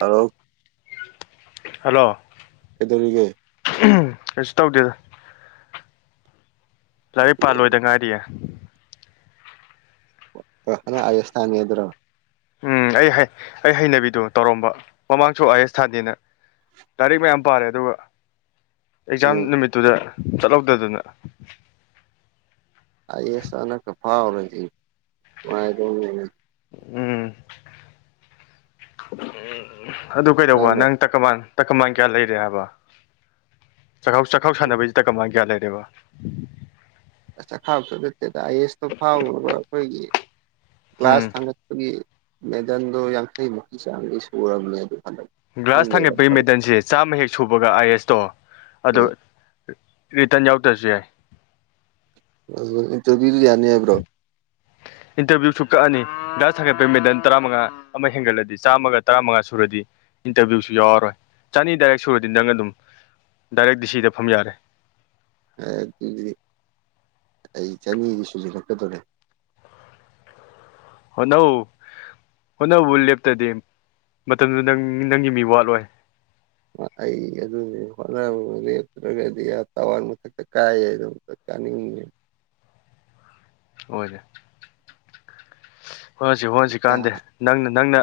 ꯑꯣ ꯍꯜꯂꯣ ꯀꯩꯗꯧꯔꯤꯒꯦ [unintelligible] ꯀꯩꯁꯨ ꯇꯧꯗꯦꯗ ꯂꯥꯏꯔꯤꯛ ꯄꯥ ꯂꯣꯏꯗ ꯉꯥꯏꯔꯤꯌꯦ ꯑ ꯅꯪ ꯑꯥꯏ ꯑꯦꯁ ꯊꯥꯅꯤꯗꯨꯔꯣ ꯎꯝ ꯑꯩ ꯍꯩ ꯑꯩ ꯍꯩꯅꯕꯤꯗꯣ ꯇꯧꯔꯝꯕ ꯃꯃꯥꯡꯁꯨ ꯑꯥꯏ ꯑꯦꯁ ꯊꯥꯟꯗꯦꯅ ꯂꯥꯏꯔꯤꯛ ꯃꯌꯥꯝ ꯄꯥꯔꯦ ꯑꯗꯨꯒ ꯑꯦꯛꯖꯥꯝ ꯎꯝ ꯅꯨꯃꯤꯠꯇꯨꯗ ꯆꯠꯍꯧꯗꯗꯅ ꯑꯥꯏ ꯑꯦꯁ ꯅꯪꯅꯀ ꯐꯥꯎꯔꯗꯤ ꯅꯨꯡꯉꯥꯏꯗꯧꯅꯤꯅꯦ ꯎꯝ ꯎꯝ ꯑꯗꯨ ꯀꯩꯗꯧꯕ ꯅꯪꯅ ꯅꯪ ꯇꯛꯀꯃꯥꯟ ꯇꯛꯀꯃꯥꯟ ꯀꯌꯥ ꯂꯩꯔꯦ ꯍꯥꯏꯕ ꯆꯥꯛꯈꯥꯎ ꯆꯥꯛꯈꯥꯎ ꯁꯥꯟꯅꯕꯁꯤ ꯇꯛꯀꯃꯥꯟ ꯀꯌꯥ ꯂꯩꯔꯦꯕ ꯑ ꯆꯈꯥꯎꯇ ꯅꯠꯇꯦꯗ ꯑꯥꯏ ꯑꯦꯁꯇꯣ ꯐꯥꯎꯅꯕ ꯑꯩꯈꯣꯏꯒꯤ ꯀ꯭ꯂꯥꯁ ꯎꯝ ꯊꯥꯡꯒꯠ ꯄꯒꯤ ꯃꯦꯗꯟꯗꯣ ꯌꯥꯡꯈꯩꯃꯨꯛꯀꯤ ꯆꯥꯡꯗꯤ ꯁꯨꯔꯕꯅꯦ ꯑꯗꯨ ꯍꯟꯗꯛ ꯒ꯭ꯂꯥꯁ ꯈꯪꯗꯦꯗ ꯊꯥꯡꯒꯠꯄꯒꯤ ꯃꯦꯗꯜꯁꯦ ꯆꯥꯝꯃ ꯍꯦꯛ ꯁꯨꯕꯒ ꯑꯥꯏ ꯑꯦꯁꯇꯣ ꯑꯗꯣ ꯎꯝ ꯔꯤꯇꯟ ꯌꯥꯎꯗ꯭ꯔꯁꯨ ꯌꯥꯏ ꯎꯝ ꯏꯟꯇꯔꯚ꯭ꯌꯨꯅ ꯌꯥꯅꯦ ꯍꯥꯏ ꯏꯟꯇꯔꯚꯤꯌꯨꯁꯨ ꯀꯛꯑꯅꯤ ꯒ꯭ꯂꯥꯁ ꯊꯥꯡꯒꯠꯄꯒꯤ ꯃꯦꯗꯜ ꯇꯔꯥꯃꯉꯥ ꯑꯃ ꯍꯦꯟꯒꯠꯂꯗꯤ ꯆꯥꯝꯃꯒ ꯇꯔꯥꯃꯉꯥ ꯁꯨꯔꯗꯤ ꯏꯟꯇꯔꯚꯤꯌꯨꯁꯨ ꯌꯥꯎꯔꯔꯣꯏ ꯆꯅꯤ ꯗꯥꯏꯔꯦꯛ ꯁꯨꯔꯗꯤ ꯅꯪ ꯑꯗꯨꯝ ꯗꯥꯏꯔꯦꯛ ꯗꯤ ꯁꯤꯗ ꯐꯝ ꯌꯥꯔꯦ ꯑꯗꯨꯗꯤ ꯑꯩ ꯆꯅꯤꯗꯤ ꯁꯨꯖꯂꯛꯀꯗꯧꯔꯦ ꯍꯣꯠꯅꯧ ꯍꯣꯠꯅꯕꯨ ꯂꯦꯞꯇꯗꯤ ꯃꯇꯝꯗꯨ ꯅꯪ ꯅꯪꯒꯤ ꯃꯤ ꯋꯥꯠꯂꯣꯏ ꯑꯩ ꯑꯗꯨ ꯍꯣꯠꯅꯕꯕꯨ ꯂꯦꯞꯇ꯭ꯔꯒꯗꯤ ꯑꯥ ꯇꯋꯥꯔ ꯃꯊꯛꯇ ꯀꯥꯏ ꯍꯥꯏꯗꯣ ꯀꯥꯅꯤꯡꯉꯦ ꯍꯣꯏ ꯍꯣꯠꯅꯁꯤ ꯍꯠꯅꯁꯤ ꯀꯥꯟꯗꯦ ꯅꯪꯅ ꯅꯪꯅ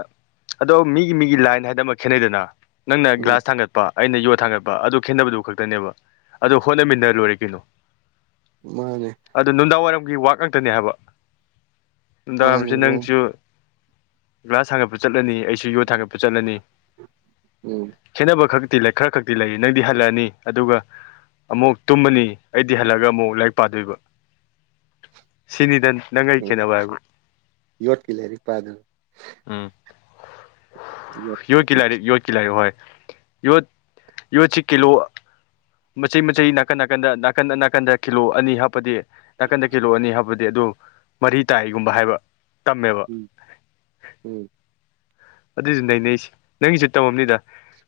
ꯑꯗꯣ ꯃꯤꯒꯤ ꯃꯤꯒꯤ ꯂꯥꯏꯟ ꯍꯥꯏꯗꯅ ꯑꯃ ꯈꯦꯠꯅꯩꯗꯅ ꯅꯪꯅ ꯎꯝ ꯒ꯭ꯂꯥꯁ ꯊꯥꯡꯒꯠ ꯄ ꯑꯩꯅ ꯌꯣꯠ ꯊꯥꯡꯒꯠꯄ ꯑꯗꯨ ꯈꯦꯠꯅꯕꯗꯨ ꯈꯛꯇꯅꯦꯕ ꯑꯗꯣ ꯍꯣꯠꯅꯃꯤꯟꯅꯔ ꯂꯣꯏꯔꯦ ꯀꯩꯅꯣ ꯃꯥꯅꯦ ꯑꯗꯨ ꯅꯨꯡꯗꯥꯡ ꯋꯥꯏꯔꯝꯒꯤ ꯋꯥꯛ ꯉꯥꯛꯇꯅꯦ ꯍꯥꯏꯕ ꯅꯨꯡꯗꯥꯡ ꯋꯥꯏꯔꯝ ꯃꯥꯅꯦ ꯃꯥꯅꯦ ꯒ꯭ꯂꯥꯁ ꯊꯥꯡꯒꯠꯄ ꯆꯠꯂꯅꯤ ꯑꯩꯁꯨ ꯌꯣꯠ ꯊꯥꯡꯒꯠꯄ ꯆꯠꯂꯅꯤ ꯎꯝ ꯈꯦꯠꯅꯕ ꯈꯛꯇꯤ ꯂꯩ ꯈꯔ ꯈꯛꯇꯤ ꯂꯩ ꯅꯪꯗꯤ ꯍꯜꯂꯛꯑꯅꯤ ꯑꯗꯨꯒ ꯑꯃꯨꯛ ꯇꯨꯝꯃꯅꯤ ꯑꯩꯗꯤ ꯍꯜꯂꯒ ꯑꯃꯨꯛ ꯂꯥꯏꯔꯤꯛ ꯄꯥꯗꯣꯏꯕ ꯁꯤꯅꯤꯗ ꯅꯪ ꯑꯩ ꯎ ꯈꯦꯠꯅꯕ ꯍꯥꯏꯕꯨ ꯌꯣꯠꯀꯤ ꯂꯥꯏꯔꯤꯛ ꯄꯥꯗꯨꯕ ꯎꯝ ꯌꯣꯠ ꯌꯣꯠꯀꯤ ꯂꯥꯏꯔꯤꯛ ꯌꯣꯠꯀꯤ ꯂꯥꯏꯔꯤꯛ ꯍꯣꯏ ꯌꯣꯠ ꯌꯣꯠꯀꯤ ꯀꯤꯂꯣ ꯃꯆꯩ ꯃꯆꯩ ꯅꯥꯀꯟ ꯅꯥꯀꯟꯗ ꯅꯥꯀꯟꯗ ꯅꯥꯀꯟꯗ ꯀꯤꯂꯣ ꯑꯅꯤ ꯍꯥꯞꯄꯗꯤ ꯅꯥꯀꯟꯗ ꯀꯂꯣ ꯑꯅꯤ ꯍꯥꯞꯄꯗꯤ ꯑꯗꯨ ꯃꯔꯤ ꯇꯥꯏꯒꯨꯝꯕ ꯍꯥꯏꯕ ꯇꯝꯃꯦꯕ ꯎꯝ ꯑꯗꯨꯏꯁꯨ ꯅꯩꯅꯩꯁꯦ ꯅꯪꯒꯤꯁꯨ ꯇꯧꯔꯝꯅꯤꯗ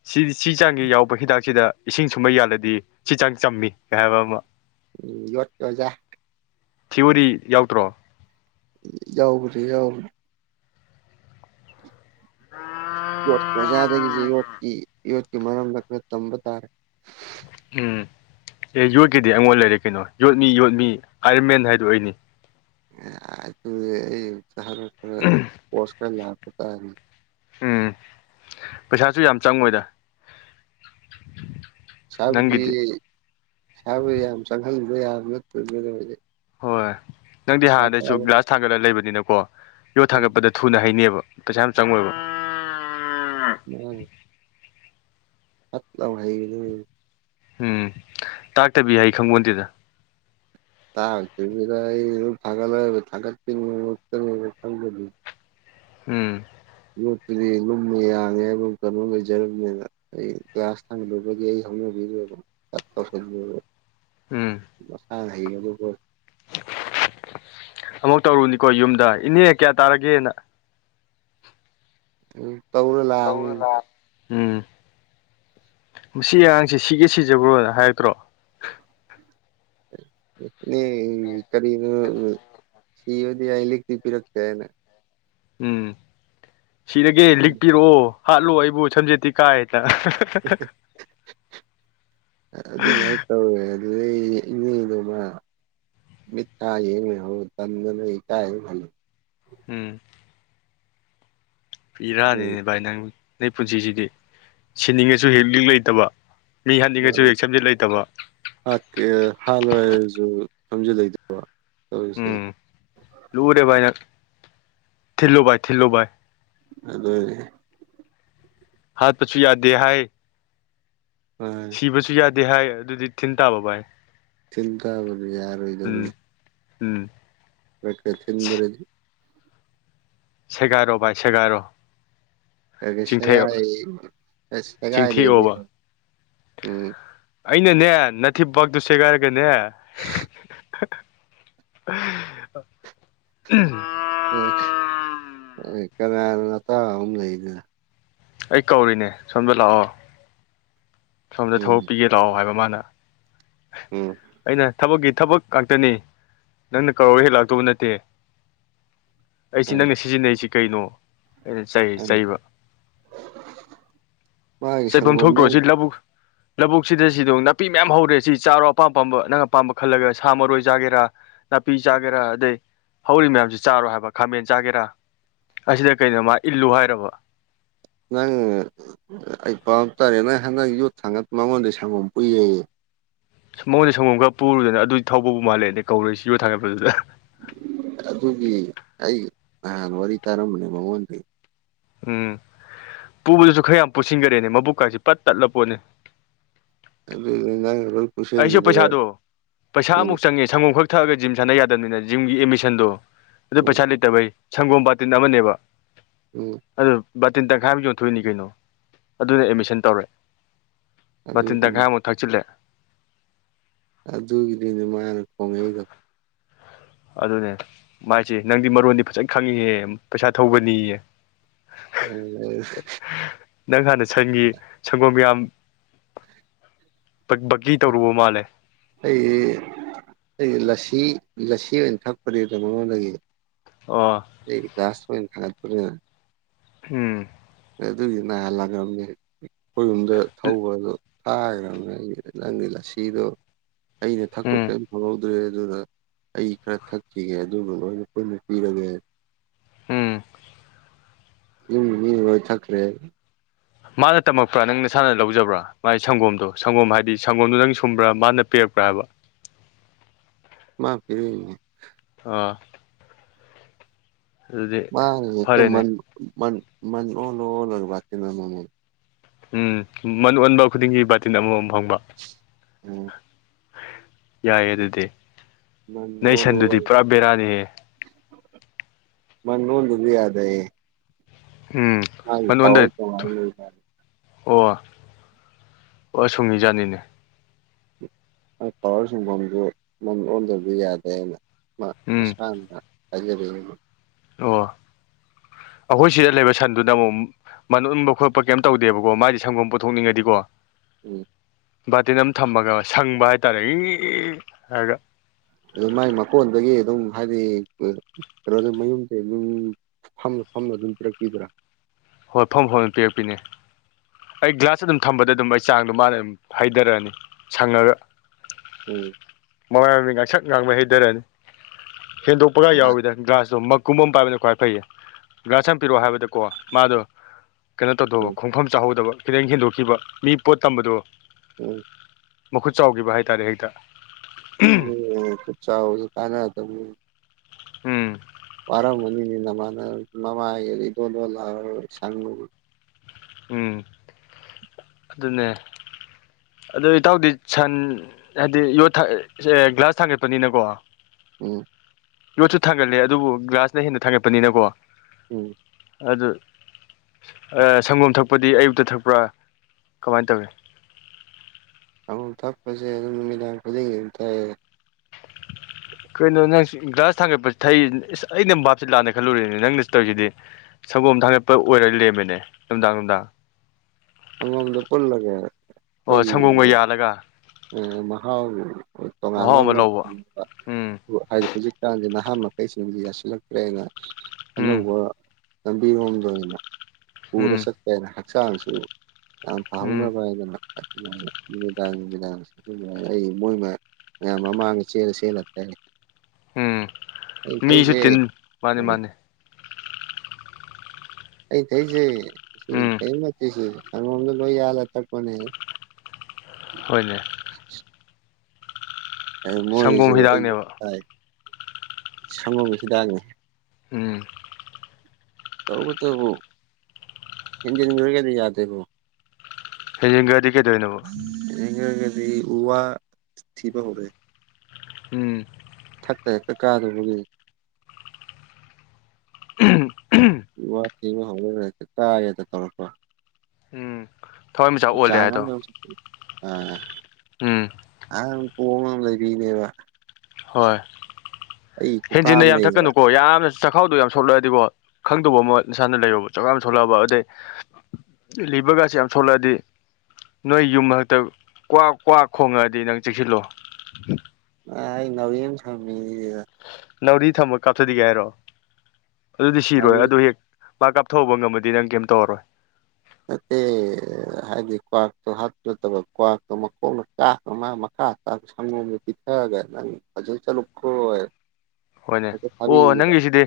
ꯁꯤ ꯁꯤ ꯆꯥꯡꯒꯤ ꯌꯥꯎꯕ ꯍꯤꯗꯥꯛꯁꯤꯗ ꯏꯁꯤꯡ ꯁꯨꯝꯕ ꯌꯥꯜꯂꯗꯤ ꯁꯤ ꯆꯥꯡ ꯆꯝꯃꯤ ꯀꯥꯏ ꯍꯥꯏꯕ ꯑꯃ ꯎꯝ ꯌ‌ꯣꯠ ꯑꯣꯖꯥ ꯊꯤꯑꯣꯔꯤ ꯌꯥꯎꯗ꯭ꯔꯣ ꯌꯥꯎꯕ꯭ꯔꯤ ꯌꯥꯎꯕ [unintelligible] ꯌꯣꯠꯀꯤ ꯑꯣꯖꯥꯗꯒꯤꯁꯦ ꯌꯣꯠꯀꯤ ꯌꯣꯠꯀꯤ ꯃꯔꯝꯗ ꯈꯔ ꯇꯝꯕ ꯇꯥꯔꯦ ꯎꯝ ꯑꯦ ꯌꯣꯠꯀꯤꯗꯤ ꯑꯩꯉꯣꯟ ꯂꯩꯔꯦ ꯀꯩꯅꯣ ꯌꯣꯠꯃꯤ ꯌꯣꯠꯃꯤ ꯑꯥꯏꯔꯟꯃꯦꯟ ꯍꯥꯏꯗꯣ ꯑꯩꯅ‌ꯦ ꯑꯗꯨꯗꯤ ꯑꯩ ꯁꯍꯔ ꯈꯔ ꯄꯣꯁ ꯈꯔ ꯂꯥꯛꯄ ꯇꯥꯔꯦ ꯎꯝ ꯄꯩꯁꯥꯁꯨ ꯌꯥꯝ ꯆꯪꯉꯣꯏꯗ ꯄꯩꯁꯥꯕꯨꯗꯤ ꯅꯪꯒꯤꯗꯤ ꯄꯩꯁꯥꯕꯨ ꯌꯥꯝ ꯆꯪꯍꯟꯕ ꯌꯥꯕ ꯅꯠꯇ‌ꯦꯗ ꯅ‌ꯣꯏꯗꯤ ꯍꯣꯏ ꯅꯪꯗꯤ ꯍꯥꯟꯅꯗꯩꯁꯨ ꯒ꯭ꯂꯥꯁ ꯊꯥꯡꯒꯠꯂ ꯂꯩꯕꯅꯤꯅꯀꯣ ꯌꯣꯠ ꯎꯝ ꯊꯥꯡꯒꯠꯄꯗ ꯊꯨꯅ ꯍꯩꯅꯦꯕ ꯄꯩꯁꯥ ꯌꯥꯝ ꯆꯪꯉꯣꯏꯕ ꯃꯥꯅ‌ꯦ ꯐꯠ ꯂꯥꯎ ꯍꯩꯒ [unintelligible] ꯎꯝ ꯇꯥꯛꯇꯕꯤ ꯍꯩ ꯈꯪꯄ‌ꯣꯟꯇ‌ꯦꯗ ꯇꯥꯛꯇꯕꯤꯗ ꯑꯩ ꯗꯨꯝ ꯊꯥꯡꯒꯠꯂ ꯊꯥꯡꯒꯠ [unintelligible] ꯎꯝ ꯌꯣꯠꯇꯨꯗꯤ ꯂꯨꯝꯃꯦ ꯌꯥꯡꯉꯦ ꯍꯥꯏꯕ ꯀꯩꯅꯣ ꯂꯩꯖꯔꯕꯅꯤꯅ ꯑꯩ ꯒ꯭ꯂꯥꯁ ꯊꯥꯡꯒꯗꯕꯒꯤ ꯑꯩ ꯍꯧꯅꯕꯤꯗꯣ ꯇꯛ ꯇꯧꯁꯟꯕ ꯎꯝ ꯃꯁꯥꯅ ꯍꯩꯒꯗꯧ [unintelligible] ꯑꯃꯨꯛ ꯇꯧꯔꯨꯅꯤꯀꯣ ꯌꯨꯝꯗ ꯏꯅꯦ ꯀꯌꯥ ꯇꯥꯔꯒꯦꯅ ꯎꯝ ꯇꯧꯔ ꯂꯤꯛꯑꯒ‌ꯦ ꯇꯧꯔ ꯂꯥꯛ ꯎꯝ ꯃꯁꯤ ꯑꯉꯥꯡꯁꯦ ꯁꯤꯒꯦ ꯁꯤꯖꯈ꯭ꯔꯣ ꯍꯥꯏꯔꯛꯇ꯭ꯔꯣ [unintelligible] ꯀꯔꯤꯅꯣ ꯁꯤꯕꯗꯤ ꯌꯥꯏ ꯂꯤꯛꯇꯤ ꯄꯤꯔꯛꯇꯦꯅ ꯎꯝ ꯁꯤꯔꯒ‌‌ꯦ ꯂꯤꯛ ꯄꯤꯔꯛꯑꯣ ꯍꯥꯠꯂꯣ ꯑꯩꯕꯨ ꯁꯝꯖꯦꯠꯇꯤ ꯀꯥꯏꯗ [unintelligible] [unintelligible] [unintelligible] ꯃꯤꯠꯇ ꯌꯦꯡ ꯂꯩꯍꯧ ꯇꯟꯗꯅ ꯏꯀꯥꯏ ꯗꯨꯝ ꯍꯜ ꯎꯝ ꯄꯤꯔꯥꯅꯤꯅꯦ ꯚꯥꯏ ꯅꯪ ꯅ‌ꯣꯏ ꯄꯨꯟꯁꯤꯁꯤꯗꯤ ꯁꯤꯟꯅꯤꯡꯉꯁꯨ ꯍꯦꯛ ꯂꯤꯛ ꯂꯩꯇꯕ ꯂꯤ ꯍꯥꯠꯅꯤꯡꯉꯁꯨ ꯍ‌ꯦꯛ ꯁꯝꯁꯦꯠ ꯂꯩꯇꯕ ꯍꯥꯠꯀꯦ ꯍꯥꯜꯂꯣꯏ ꯍꯥꯏꯔꯖꯨ ꯁꯝꯖ‌ꯦꯠ ꯂꯩꯇꯕ ꯇꯧꯔꯤꯁꯦ ꯎꯝ ꯂꯨꯔꯦ ꯚꯥꯏ ꯅꯪ ꯊꯤꯜꯂꯨ ꯚꯥꯏ ꯊꯤꯜꯂꯨ ꯚꯥꯏ ꯑꯗꯨꯅꯦ ꯍꯥꯠꯄꯁꯨ ꯌꯥꯗꯦ ꯍꯥꯏ [unintelligible] ꯏꯕꯁꯨ ꯌꯥꯗꯦ ꯍꯥꯏ ꯑꯗꯨꯗꯤ ꯊꯤꯟ ꯇꯥꯕ ꯚꯥꯏ ꯊꯤꯟꯇꯥꯕꯅ‌ꯦ ꯎꯝ ꯌꯥꯔꯣꯏꯗꯕꯗꯤ ꯎꯝ ꯈꯔꯛ ꯈꯔꯛ ꯊꯤꯟꯗꯔꯗꯤ ꯁꯦꯒꯥꯏꯔꯣ ꯚꯥꯏ ꯁꯦꯒꯥꯏꯔꯣ [unintelligible] ꯆꯤꯡꯊꯩ ꯁꯦꯒꯥꯏ ꯑꯁ ꯁꯦꯒꯥꯏꯗ꯭ꯔꯗꯤ ꯆꯤꯡꯊꯤꯑꯣꯕ ꯎꯝ ꯑꯩꯅꯅꯦ ꯅꯥꯊꯤꯄꯥꯛꯇꯨ ꯁꯦꯒꯥꯏꯔꯒꯅꯦ [unintelligible] ꯎꯝ ꯀꯅꯥꯅ‌ꯣ ꯅꯇꯥꯎ ꯑꯝ ꯂꯩꯗ ꯑꯩ ꯀꯧꯔꯤꯅꯦ ꯁꯣꯝꯗ ꯂꯥꯛꯑꯣ ꯁꯣꯝꯗ ꯎꯝ ꯊꯕꯛ ꯄꯤꯒꯦ ꯂꯥꯛꯑꯣ ꯍꯥꯏꯕ ꯃꯥꯅ ꯎꯝ ꯑꯩꯅ ꯊꯕꯛꯀꯤ ꯊꯕꯛ ꯉꯥꯛꯇꯅꯤ ꯅꯪꯅ ꯀꯧꯔꯒ ꯑꯩꯅ ꯂꯥꯛꯇꯧꯕ ꯅꯠꯇꯦ ꯑꯩꯁꯤ ꯎꯝ ꯅꯪꯅ ꯁꯤꯖꯤꯟꯅꯩꯁꯤ ꯀꯩꯅꯣ ꯑꯩꯅ ꯆꯩꯕ ꯃꯥꯥꯏꯒꯤ ꯆꯩꯐꯝ ꯁꯪꯒꯣꯝ ꯊꯣꯛꯇ꯭ꯔꯣ ꯅ ꯁꯤ ꯂꯧꯕꯨꯛ ꯂꯧꯕꯨꯛꯁꯤꯗ ꯁꯤꯗꯣꯡ ꯅꯥꯄꯤ ꯃꯌꯥꯝ ꯍꯧꯔꯦ ꯁꯤ ꯆꯥꯔꯣ ꯑꯄꯥꯝ ꯄꯄꯥꯝꯕ ꯅꯪ ꯑꯄꯥꯝꯕ ꯈꯜꯂꯒ ꯁꯥ ꯃꯔꯣꯏ ꯆꯥꯒꯦꯔꯥ ꯅꯥꯄꯤ ꯆꯥꯒꯦꯔꯥ ꯑꯗꯩ ꯍꯧꯔꯤ ꯃꯌꯥꯝꯁꯤ ꯆꯥꯔꯣ ꯍꯥꯏꯕ ꯈꯥꯃꯦꯟ ꯆꯥꯒꯦꯔꯥ ꯑꯁꯤꯗ ꯀꯩꯅꯣ ꯃꯥ ꯏꯜꯂꯨ ꯍꯥꯏꯔꯕ ꯅꯪ ꯑꯩ ꯄꯥꯕ ꯇꯥꯔꯦ ꯅꯪ ꯍꯟꯗꯛ ꯌꯣꯠ ꯊꯥꯡꯒꯠ ꯃꯉꯣꯟꯗ ꯁꯪꯒꯣꯝ ꯄꯨꯏꯌꯦꯌꯦ ꯃꯉꯣꯟꯗꯩ ꯁꯪꯒꯣꯝ ꯈꯔ ꯄꯨꯔꯨꯗꯅ ꯑꯗꯨꯗꯤ ꯊꯧꯕꯕꯨ ꯃꯥꯜꯂꯦ ꯑꯩ ꯀꯧꯔꯣꯏ ꯁꯤ ꯌꯣ ꯊꯥꯡꯒꯠꯄꯗꯨꯗ ꯑꯗꯨꯒꯤ ꯑꯩ ꯅꯍꯥꯟ ꯋꯥꯔꯤ ꯇꯥꯔꯝꯕꯅꯦ ꯃꯉꯣꯟꯗꯒꯤ ꯎꯝ ꯄꯨꯕꯗꯁꯨ ꯈꯔ ꯌꯥꯝ ꯄꯨꯁꯤꯟꯈꯔꯦꯅꯦ ꯃꯕꯨꯛꯀꯥꯏꯁꯤ ꯄꯠ ꯇꯠꯂ ꯄꯣꯠꯅꯤ ꯑꯗꯨꯑꯣꯢ ꯅꯪ ꯗꯨꯝ ꯑꯩꯁꯨ ꯄꯩꯁꯥꯗꯣ ꯄꯩꯁꯥ ꯑꯃꯨꯛ ꯆꯪꯉꯦ ꯁꯪꯒꯣꯝ ꯈꯛ ꯊꯛꯑꯒ ꯖꯤꯝ ꯁꯥꯟꯅ ꯌꯥꯗꯕꯅꯤꯅ ꯖꯤꯝꯒꯤ ꯑꯦꯗꯃꯤꯁꯟꯗꯣ ꯑꯗꯨ ꯎꯝ ꯄꯩꯁꯥ ꯂꯩꯇꯕꯩ ꯁꯪꯒꯣꯝ ꯕꯥꯇꯤꯟ ꯑꯃꯅꯦꯕ ꯎꯝ ꯑꯗꯨ ꯕꯥꯔꯇꯤꯟ ꯇꯪꯈꯥꯏ ꯑꯃ ꯌꯣꯟꯊꯣꯛꯏꯅꯤ ꯀꯩꯅꯣ ꯑꯗꯨꯅ ꯑꯦꯗꯃꯤꯁꯟ ꯇꯧꯔꯦ ꯕꯥꯇꯤꯟ ꯑꯗꯨꯒꯤꯅꯤ ꯇꯪꯈꯥꯏ ꯑꯃꯣ ꯊꯛꯆꯜꯂꯦ ꯑꯗꯨꯒꯤꯗꯤꯅꯦ ꯃꯥꯅ ꯈꯣꯡꯉꯛꯏꯗꯣ ꯑꯗꯨꯅꯦ ꯃꯥꯏꯁꯦ ꯅꯪꯗꯤ ꯃꯔꯣꯟꯗꯤ ꯐꯖꯅ ꯈꯪꯉꯤꯍꯦ ꯄꯩꯁꯥ ꯊꯧꯕꯅꯤꯌꯦ [unintelligible] ꯅꯪ ꯍꯥꯟꯅ ꯁꯟꯒꯤ ꯁꯪꯒꯣꯝ ꯌꯥꯝ ꯒꯤ ꯇꯧꯔꯨꯕ ꯃꯥꯜꯂꯦ ꯑꯩꯁꯤ ꯑꯩꯁ ꯂꯁꯤ ꯂꯁꯤ ꯑꯣꯏꯅ ꯊꯛꯄꯅꯦ ꯃꯉꯣꯟꯗꯒꯤ ꯑ ꯑꯩ ꯀꯥꯁ ꯑꯣꯏꯣꯏ ꯈꯥꯗꯄ ꯎꯝ ꯑꯗꯨꯒꯤ ꯅꯥꯍꯜꯂꯑꯕꯅꯦ ꯑꯩꯈꯣꯏꯔꯨꯝꯗ ꯊꯧꯕꯗꯣ ꯊꯥꯈ꯭ꯔꯕꯅꯦ ꯑꯩꯒꯤ ꯅꯪꯒꯤ ꯂꯁꯤꯗꯣ ꯑꯩꯅ ꯊꯛꯄ ꯎꯝ ꯀꯔꯤꯝ ꯈꯪꯍꯧꯗ ꯭ꯔꯦ ꯑꯗꯨꯅ ꯑꯩ ꯈꯔ ꯊꯛꯈꯤꯒꯦ ꯑꯗꯨꯒ ꯂꯣꯏꯅ ꯄꯨꯟꯅ ꯄꯤꯔꯒ ꯎꯝ ꯏ ꯃꯤ ꯑꯣꯏ ꯊꯛꯈ꯭ꯔꯦ ꯃꯥꯅ ꯇꯝꯃꯛꯄ꯭ꯔꯥ ꯅꯪ ꯅꯁꯥꯅ ꯂꯧꯖꯕ꯭ꯔꯥ ꯃꯥꯒꯤ ꯁꯪꯒꯣꯝꯗꯣ ꯁꯪꯒꯣꯝ ꯍꯥꯏꯗꯤ ꯁꯪꯒꯣꯝꯗꯣ ꯅꯪ ꯁꯨꯝꯕ꯭ꯔꯥ ꯃꯥꯅ ꯄꯤꯔꯛꯄ꯭ꯔꯥ ꯍꯥꯏꯕ ꯃꯥ ꯄꯤꯔꯩ ꯑꯥ ꯑꯗꯨꯗꯤ ꯃꯥꯅ ꯌꯦꯛꯇ ꯃꯟ ꯐꯔꯦꯅꯦ ꯃꯟ ꯃꯟ ꯑꯣꯜꯂ ꯑꯣꯜꯂꯒ ꯕꯇꯤꯟ ꯑꯃꯃꯝ ꯎꯝ ꯃꯟ ꯑꯣꯟꯕ ꯈꯨꯗꯤꯡꯒꯤ ꯕꯥꯔꯇꯤꯟ ꯑꯃꯃꯝ ꯐꯪꯕ ꯎꯝ ꯌꯥꯏꯌꯦ ꯑꯗꯨꯗꯤ ꯃꯟ ꯅꯩ ꯑꯣꯜ ꯁꯟꯗꯨꯗꯤ ꯑꯣꯜꯂꯒ ꯄꯨꯔꯥ ꯕꯦꯔꯥꯅꯤꯍ ꯃꯅꯣꯗꯗꯤ ꯌꯥꯗꯦ ꯎꯝ ꯑ [unintelligible] ꯃꯅꯣꯟꯗ ꯄꯋꯥꯔꯦ ꯑꯣ ꯑꯣ ꯁꯨꯡꯍꯤꯖꯥꯅꯤꯅꯦ ꯄꯋꯥꯔ ꯁꯨꯡꯐꯝꯁꯨ ꯃꯝ ꯑꯣꯟꯗꯕ ꯌꯥꯗꯦꯅ ꯃꯥ ꯎꯝ ꯃꯁꯥꯅ ꯑꯗꯨ ꯑꯣ ꯑꯩꯈꯣꯏ ꯁꯤꯗ ꯂꯩꯕ ꯁꯟꯗꯨꯅ ꯑꯃꯨꯛ ꯃꯅ ꯎꯟꯕ ꯈꯣꯠꯄ ꯀꯩꯝ ꯇꯧꯗꯦꯕꯀꯣ ꯃꯥꯗꯤ ꯁꯪꯒꯝ ꯄꯨꯊꯣꯛꯅꯤꯡꯉꯗꯤꯀꯣ ꯎꯝ ꯕꯥꯔꯇꯤꯟ ꯑꯃ ꯊꯝꯃꯒ ꯁꯪꯕ ꯍꯥꯏꯇꯥꯔꯦ ꯏ ꯍꯥꯏꯔꯒ ꯑꯗꯨ ꯃꯥꯏ ꯃꯀꯣꯟꯗꯒꯤ ꯑꯗꯨꯝ ꯍꯥꯏꯗꯤ ꯀꯩꯅꯣ ꯃꯌꯨꯝꯁꯦ ꯐꯝꯂ ꯐꯝꯃ ꯑꯗꯨꯝ ꯄꯤꯔꯛꯄꯤꯗ꯭ꯔꯥ ꯍꯣꯏꯠꯐꯝ ꯍꯣꯔꯅ ꯄꯤꯔꯛꯄꯤꯅꯦ ꯑꯩ ꯒ꯭ꯂꯥꯁ ꯑꯗꯨꯝ ꯊꯝꯕꯗ ꯑꯗꯨꯝ ꯑꯩ ꯆꯥꯡꯗꯣ ꯃꯥꯅ ꯑꯗꯨꯝ ꯍꯥꯏꯩꯊꯔꯛꯑꯅꯤ ꯁꯪꯉꯒ ꯎꯝ ꯃꯃꯥꯏ ꯃꯃꯤ ꯉꯥꯡꯁꯛ ꯉꯥꯡꯕ ꯍꯩꯊꯔꯅꯤ ꯍꯦꯟꯗꯣꯛꯄꯒ ꯎꯝ ꯌꯥꯎꯋꯗꯅ ꯒ꯭ꯂꯥꯁꯇꯣ ꯀꯨꯝꯕꯝ ꯄꯥꯏꯕꯅ ꯈ꯭ꯋꯥꯏ ꯐꯩꯌꯦ ꯒ꯭ꯔꯥꯁ ꯌꯥꯝ ꯄꯤꯔꯣ ꯍꯥꯏꯕꯗꯀꯣ ꯃꯥꯗꯣ ꯀꯩꯅꯣ ꯇꯧꯊꯧꯕ ꯈꯣꯡꯐꯝ ꯆꯥꯍꯧꯗꯕ ꯈꯤꯇꯪ ꯍꯦꯟꯗꯣꯛꯈꯤꯕ ꯃꯤ ꯄꯣꯠ ꯇꯝꯕꯗꯣ ꯎꯝ ꯃꯈꯨꯠ ꯆꯥꯎꯈꯤꯕ ꯍꯥꯏꯇꯥꯔꯦ ꯍꯦꯛꯇ ꯎꯝ ꯆꯥꯎ ꯀꯥꯏꯅ ꯎꯝ ꯋꯥꯔꯥ ꯃꯅꯤꯅꯃꯅ ꯃꯃꯥ ꯑꯦꯗꯣꯜꯗꯜꯂ ꯁꯪ ꯎꯝ ꯑꯗꯨꯅꯦ ꯑꯗꯣ ꯏꯇꯥꯎꯗꯤ ꯁꯟ ꯍꯥꯏꯗꯤ ꯌꯣꯠ ꯒ꯭ꯂꯥꯁ ꯊꯥꯡꯒꯠꯄꯅꯤꯅꯀꯣ ꯎꯝ ꯌꯣꯠꯁꯨ ꯊꯥꯡꯒꯠꯂꯦ ꯑꯗꯨꯕꯨ ꯒ꯭ꯂꯥꯁꯅ ꯍꯦꯟꯅ ꯊꯥꯡꯒꯠꯄꯅꯤꯅꯀꯣ ꯎꯝ ꯑꯗꯨ ꯁꯪꯒꯣꯝ ꯊꯛꯄꯗꯤ ꯑꯌꯨꯛꯇ ꯊꯛꯄ꯭ꯔꯥ ꯀꯃꯥꯏꯅ ꯇꯧꯏꯤ ꯆꯪꯒꯣꯝ ꯊꯛꯄꯁꯦ ꯑꯗꯨꯝ ꯅꯨꯃꯤꯗꯥꯡ ꯈꯨꯗꯤꯡꯒꯤ ꯑꯗꯨꯝ ꯇꯥꯏꯑꯦ ꯀꯩꯅꯣ ꯅꯪ ꯒ꯭ꯔꯥꯁ ꯊꯥꯡꯒꯠꯄꯁꯤ ꯊꯩ ꯑꯁ ꯑꯩꯅꯪ ꯕꯥꯞꯁꯤꯦ ꯂꯥꯟꯑꯅ ꯈꯜꯂꯨꯔꯦꯅꯦ ꯅꯪꯅ ꯇꯧꯔꯤꯁꯤꯗꯤ ꯁꯪꯒꯣꯝ ꯊꯥꯡꯒꯠꯄ ꯑꯣꯏꯔꯒ ꯂꯦꯝꯃꯤꯅꯦ ꯅꯨꯡꯗꯥꯡ ꯅꯨꯡꯗꯥꯡ ꯑꯉꯥꯡꯗ ꯄꯨꯜꯂꯒ ꯑꯣ ꯄꯩ ꯁꯪꯒꯣꯝꯒ ꯌꯥꯜꯂꯒ ꯃꯍꯥꯎ ꯃꯍꯥꯎ ꯇꯣꯉꯥꯟꯕ ꯑꯃ ꯂꯧꯕ ꯎꯝ ꯍꯥꯏꯗꯤ ꯍꯧꯖꯤꯛ ꯍꯛꯆꯥꯡꯁꯦ ꯅꯍꯥ ꯃꯈꯀꯩꯁꯤꯡꯁꯤ ꯌꯥꯁꯤꯜꯂꯛꯇ꯭ꯔꯦꯅ ꯎꯝ ꯑꯅꯧꯕ ꯂꯝꯕꯤꯔꯣꯝꯗꯅꯤꯅ ꯄꯨꯔ ꯎꯝ ꯆꯠꯄ ꯍꯥꯏꯅ ꯍꯛꯆꯥꯡꯁꯨ ꯌꯥꯝ ꯎꯝ ꯐꯍꯧꯅꯕ ꯍꯥꯏꯗꯅ ꯑꯗꯨꯃꯥꯏꯅ ꯅꯨꯃꯤꯗꯥꯡ ꯅꯨꯃꯤꯗꯥꯡ ꯑꯗꯨꯃꯥꯏꯅ ꯑꯩ ꯃꯣꯏꯃ ꯃꯌꯥꯝ ꯃꯃꯥꯡꯗ ꯆꯦꯁ ꯉꯥꯛ ꯇꯅꯤ ꯎꯝ ꯃꯤꯁꯨ ꯇꯤꯟ ꯊꯛꯏꯁꯦ ꯃꯥꯅꯤ ꯃꯥꯅꯤ ꯑꯩ ꯊꯛꯏꯁꯦ ꯁꯤ ꯎꯝ ꯀꯩ ꯅꯠꯇꯦ ꯁꯤ ꯁꯪꯒꯣꯝꯗ ꯂꯣꯏ ꯌꯥꯜꯂ ꯊꯛꯄꯅꯦ ꯍꯣꯏ ꯅꯦ ꯎꯝ ꯃꯣꯏꯁꯨ ꯁꯪꯒꯣꯝ ꯍꯤꯗꯥꯛꯅꯦꯕ ꯑꯩꯥꯏ ꯁꯪꯉꯨꯒꯤ ꯍꯤꯗꯥꯛꯅꯤ ꯎꯝ ꯇꯧ ꯇꯕꯨ ꯍꯤꯟꯗꯤꯤꯟ ꯑꯣꯏꯔꯒꯦꯗꯤ ꯌꯥꯗꯦꯕꯣ ꯍꯦꯖꯤꯤꯡꯒꯥꯔꯗꯤ ꯀꯩꯗꯣꯏꯅꯕꯣ ꯏ ꯀꯗꯤ ꯎ ꯋꯥ ꯊꯤꯕ ꯍꯧꯔꯦ ꯎꯝ ꯊꯛꯇ ꯍꯦꯛꯇ ꯀꯥꯗꯕꯒꯤ ꯋꯥ ꯊꯦꯡꯕ ꯍꯧꯅꯔ ꯇꯥꯏꯔꯦ ꯇꯧꯔꯛꯄ ꯎꯝ ꯊꯋꯥꯏ ꯃꯆꯥ ꯆꯥ ꯑꯣꯜꯂꯦ ꯀ ꯍꯥꯏꯗꯣ ꯑ ꯎꯝ ꯑꯍ ꯄꯣꯡꯉ ꯑꯃ ꯂꯩꯕꯤꯅꯦꯕ ꯍꯣꯏ ꯑꯩ ꯈꯨꯀꯥ ꯍꯦꯟꯖꯤꯟꯅ ꯑꯃ ꯌꯥꯝ ꯂꯩꯌꯦꯕ ꯊꯛꯀꯅꯨꯀꯣ ꯌꯥꯝꯅ ꯆꯥꯛꯈꯥꯎꯗꯣ ꯌꯥꯝ ꯁꯣꯜꯂꯛꯑꯗꯤꯀꯣ ꯈꯪꯗꯕ ꯑꯃ ꯅꯁꯥꯅ ꯂꯩꯔꯨꯕ ꯆꯥꯛꯈꯥꯎ ꯌꯥꯝ ꯁꯣꯛꯂꯛꯑꯕ ꯑꯗꯩ ꯂꯤꯕꯔꯒꯁꯤ ꯌꯥꯝ ꯁꯣꯂꯛꯑꯗꯤ ꯅꯣꯏ ꯌꯨꯝ ꯍꯛꯇ ꯀꯋꯥꯛ ꯀ꯭ꯋꯥꯛ ꯈꯣꯡꯉꯛꯑꯗꯤ ꯅꯪ ꯆꯦꯛꯁꯤꯜꯂꯣ ꯑ ꯅꯥꯎꯔꯤ ꯑꯃ ꯊꯝ ꯃꯤꯌꯦ ꯅꯥꯎꯔꯤ ꯊꯝꯃ ꯀꯥꯞꯊꯒꯦ ꯍꯥꯏꯔꯣ ꯑꯗꯨꯗꯤ ꯁꯤꯔꯣꯏ ꯅꯥꯎꯔꯤ ꯑꯗꯨ ꯍꯦꯛ ꯄꯥꯛ ꯀꯥꯞꯊꯣꯛꯕ ꯉꯝꯃꯗꯤ ꯅꯪ ꯀꯩꯝ ꯇꯧꯔꯣꯏ ꯅꯠꯇꯦ ꯍꯥꯏꯗꯤ ꯀ꯭ꯋꯥꯛꯇꯣ ꯍꯥꯠꯇ ꯅꯠꯇꯕ ꯀ꯭ꯋꯥꯛꯇꯣ ꯃꯈꯣꯡꯅ ꯀꯥꯞꯈ꯭ꯔ ꯃꯥ ꯃꯈꯥ ꯁꯡꯒꯣꯝ ꯄꯤꯊꯛꯑꯒ ꯅꯪ ꯐꯖꯅ ꯆꯠꯂꯨꯀꯣ [unintelligible] ꯍꯣꯏꯅꯦ ꯑꯣ ꯅꯪꯒꯤꯁꯤꯗꯤ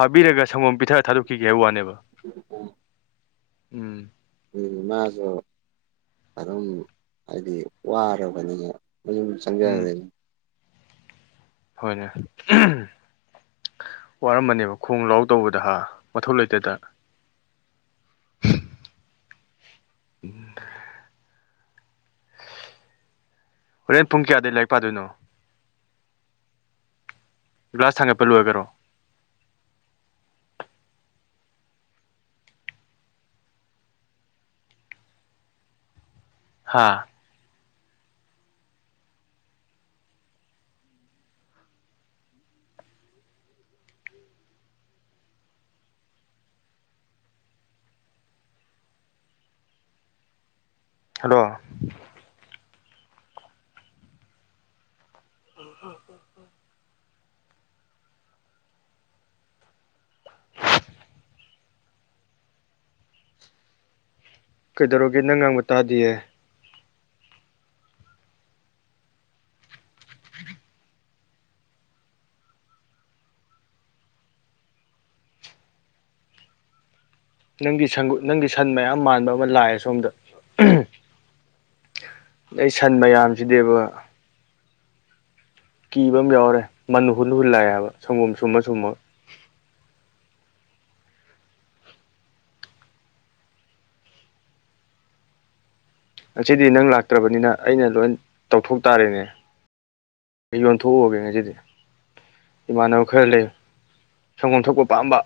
ꯐꯥꯕꯤꯔꯒ ꯁꯪꯒꯣꯝ ꯄꯤꯊꯛꯑ ꯊꯥꯗꯣꯛꯈꯤꯒꯦ ꯍꯥꯏꯕ ꯋꯥꯅꯦꯕ ꯎꯝ ꯑꯗꯨ ꯃꯥꯁꯨ ꯑꯗꯨꯝ ꯍꯥꯏꯗꯤ ꯋꯥꯔꯕꯅꯤꯅ ꯃꯌꯨꯝ ꯎꯝ ꯆꯡꯈꯔꯖꯅꯤ ꯍꯣꯏꯅꯦ ꯋꯥꯔꯃꯅꯦꯕ ꯈꯣꯡ ꯂꯥꯎ ꯇꯧꯕꯗ ꯍꯥ ꯃꯊꯧ ꯂꯩꯇꯗ ꯎꯝ ꯍꯣꯔꯦꯟ ꯄꯨꯡ ꯀꯌꯥꯗꯒꯤ ꯂꯥꯏꯔꯤꯛ ꯄꯥꯗꯣꯏꯅꯣ ꯒ꯭ꯂꯥꯁ ꯊꯥꯡꯒꯠꯄ ꯂꯣꯏꯔꯒꯔꯣ ꯍꯥꯥ ꯍꯜꯂꯣ ꯀꯩꯗꯧꯔꯒꯦ ꯅꯪ ꯉꯥꯡꯕ ꯇꯥꯗꯤꯌꯦ ꯅꯪꯒꯤ ꯁꯟ ꯅꯪꯒꯤ ꯁꯟ ꯃꯌꯥꯝ ꯃꯥꯟꯕ ꯑꯃ ꯂꯥꯛꯑꯦ ꯁꯣꯝꯗ ꯑꯩ ꯁꯟ ꯃꯌꯥꯝꯁꯤꯗꯤꯕ ꯀꯤꯕ ꯑꯃ ꯌꯥꯎꯔꯦ ꯃꯟ ꯍꯨꯟ ꯍꯨꯜꯂꯛꯑꯦ ꯍꯥꯏꯕ ꯁꯪꯒꯣꯝ ꯁꯨꯝꯃ ꯁꯨꯝꯃ ꯉꯁꯤꯗꯤ ꯅꯪ ꯂꯥꯛꯇ꯭ꯔꯕꯅꯤꯅ ꯑꯩꯅ ꯂꯣꯏ ꯇꯧꯊꯣꯛ ꯇꯥꯔꯦꯅꯦ ꯑꯩ ꯌꯣꯟꯊꯣꯛꯎꯒꯦ ꯉꯁꯤꯗꯤ ꯏꯃꯥꯟꯅꯕ ꯈꯔ ꯂꯩ ꯁꯪꯒꯣꯝ ꯊꯛꯄ ꯄꯥꯝꯕ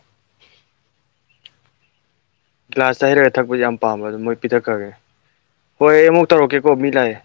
ꯒ꯭ꯂꯥꯁꯇ ꯍꯩꯔꯒ ꯊꯛꯄ ꯌꯥꯝ ꯄꯥꯝꯕ ꯑꯗꯨꯝ ꯃꯣꯏ ꯄꯤꯊꯛꯈ꯭ꯔꯒꯦ ꯍꯣꯏ ꯑꯩ ꯑꯃꯨꯛ ꯇꯧꯔꯛꯀꯦꯀꯣ ꯃꯤ ꯂꯥꯛꯑꯦ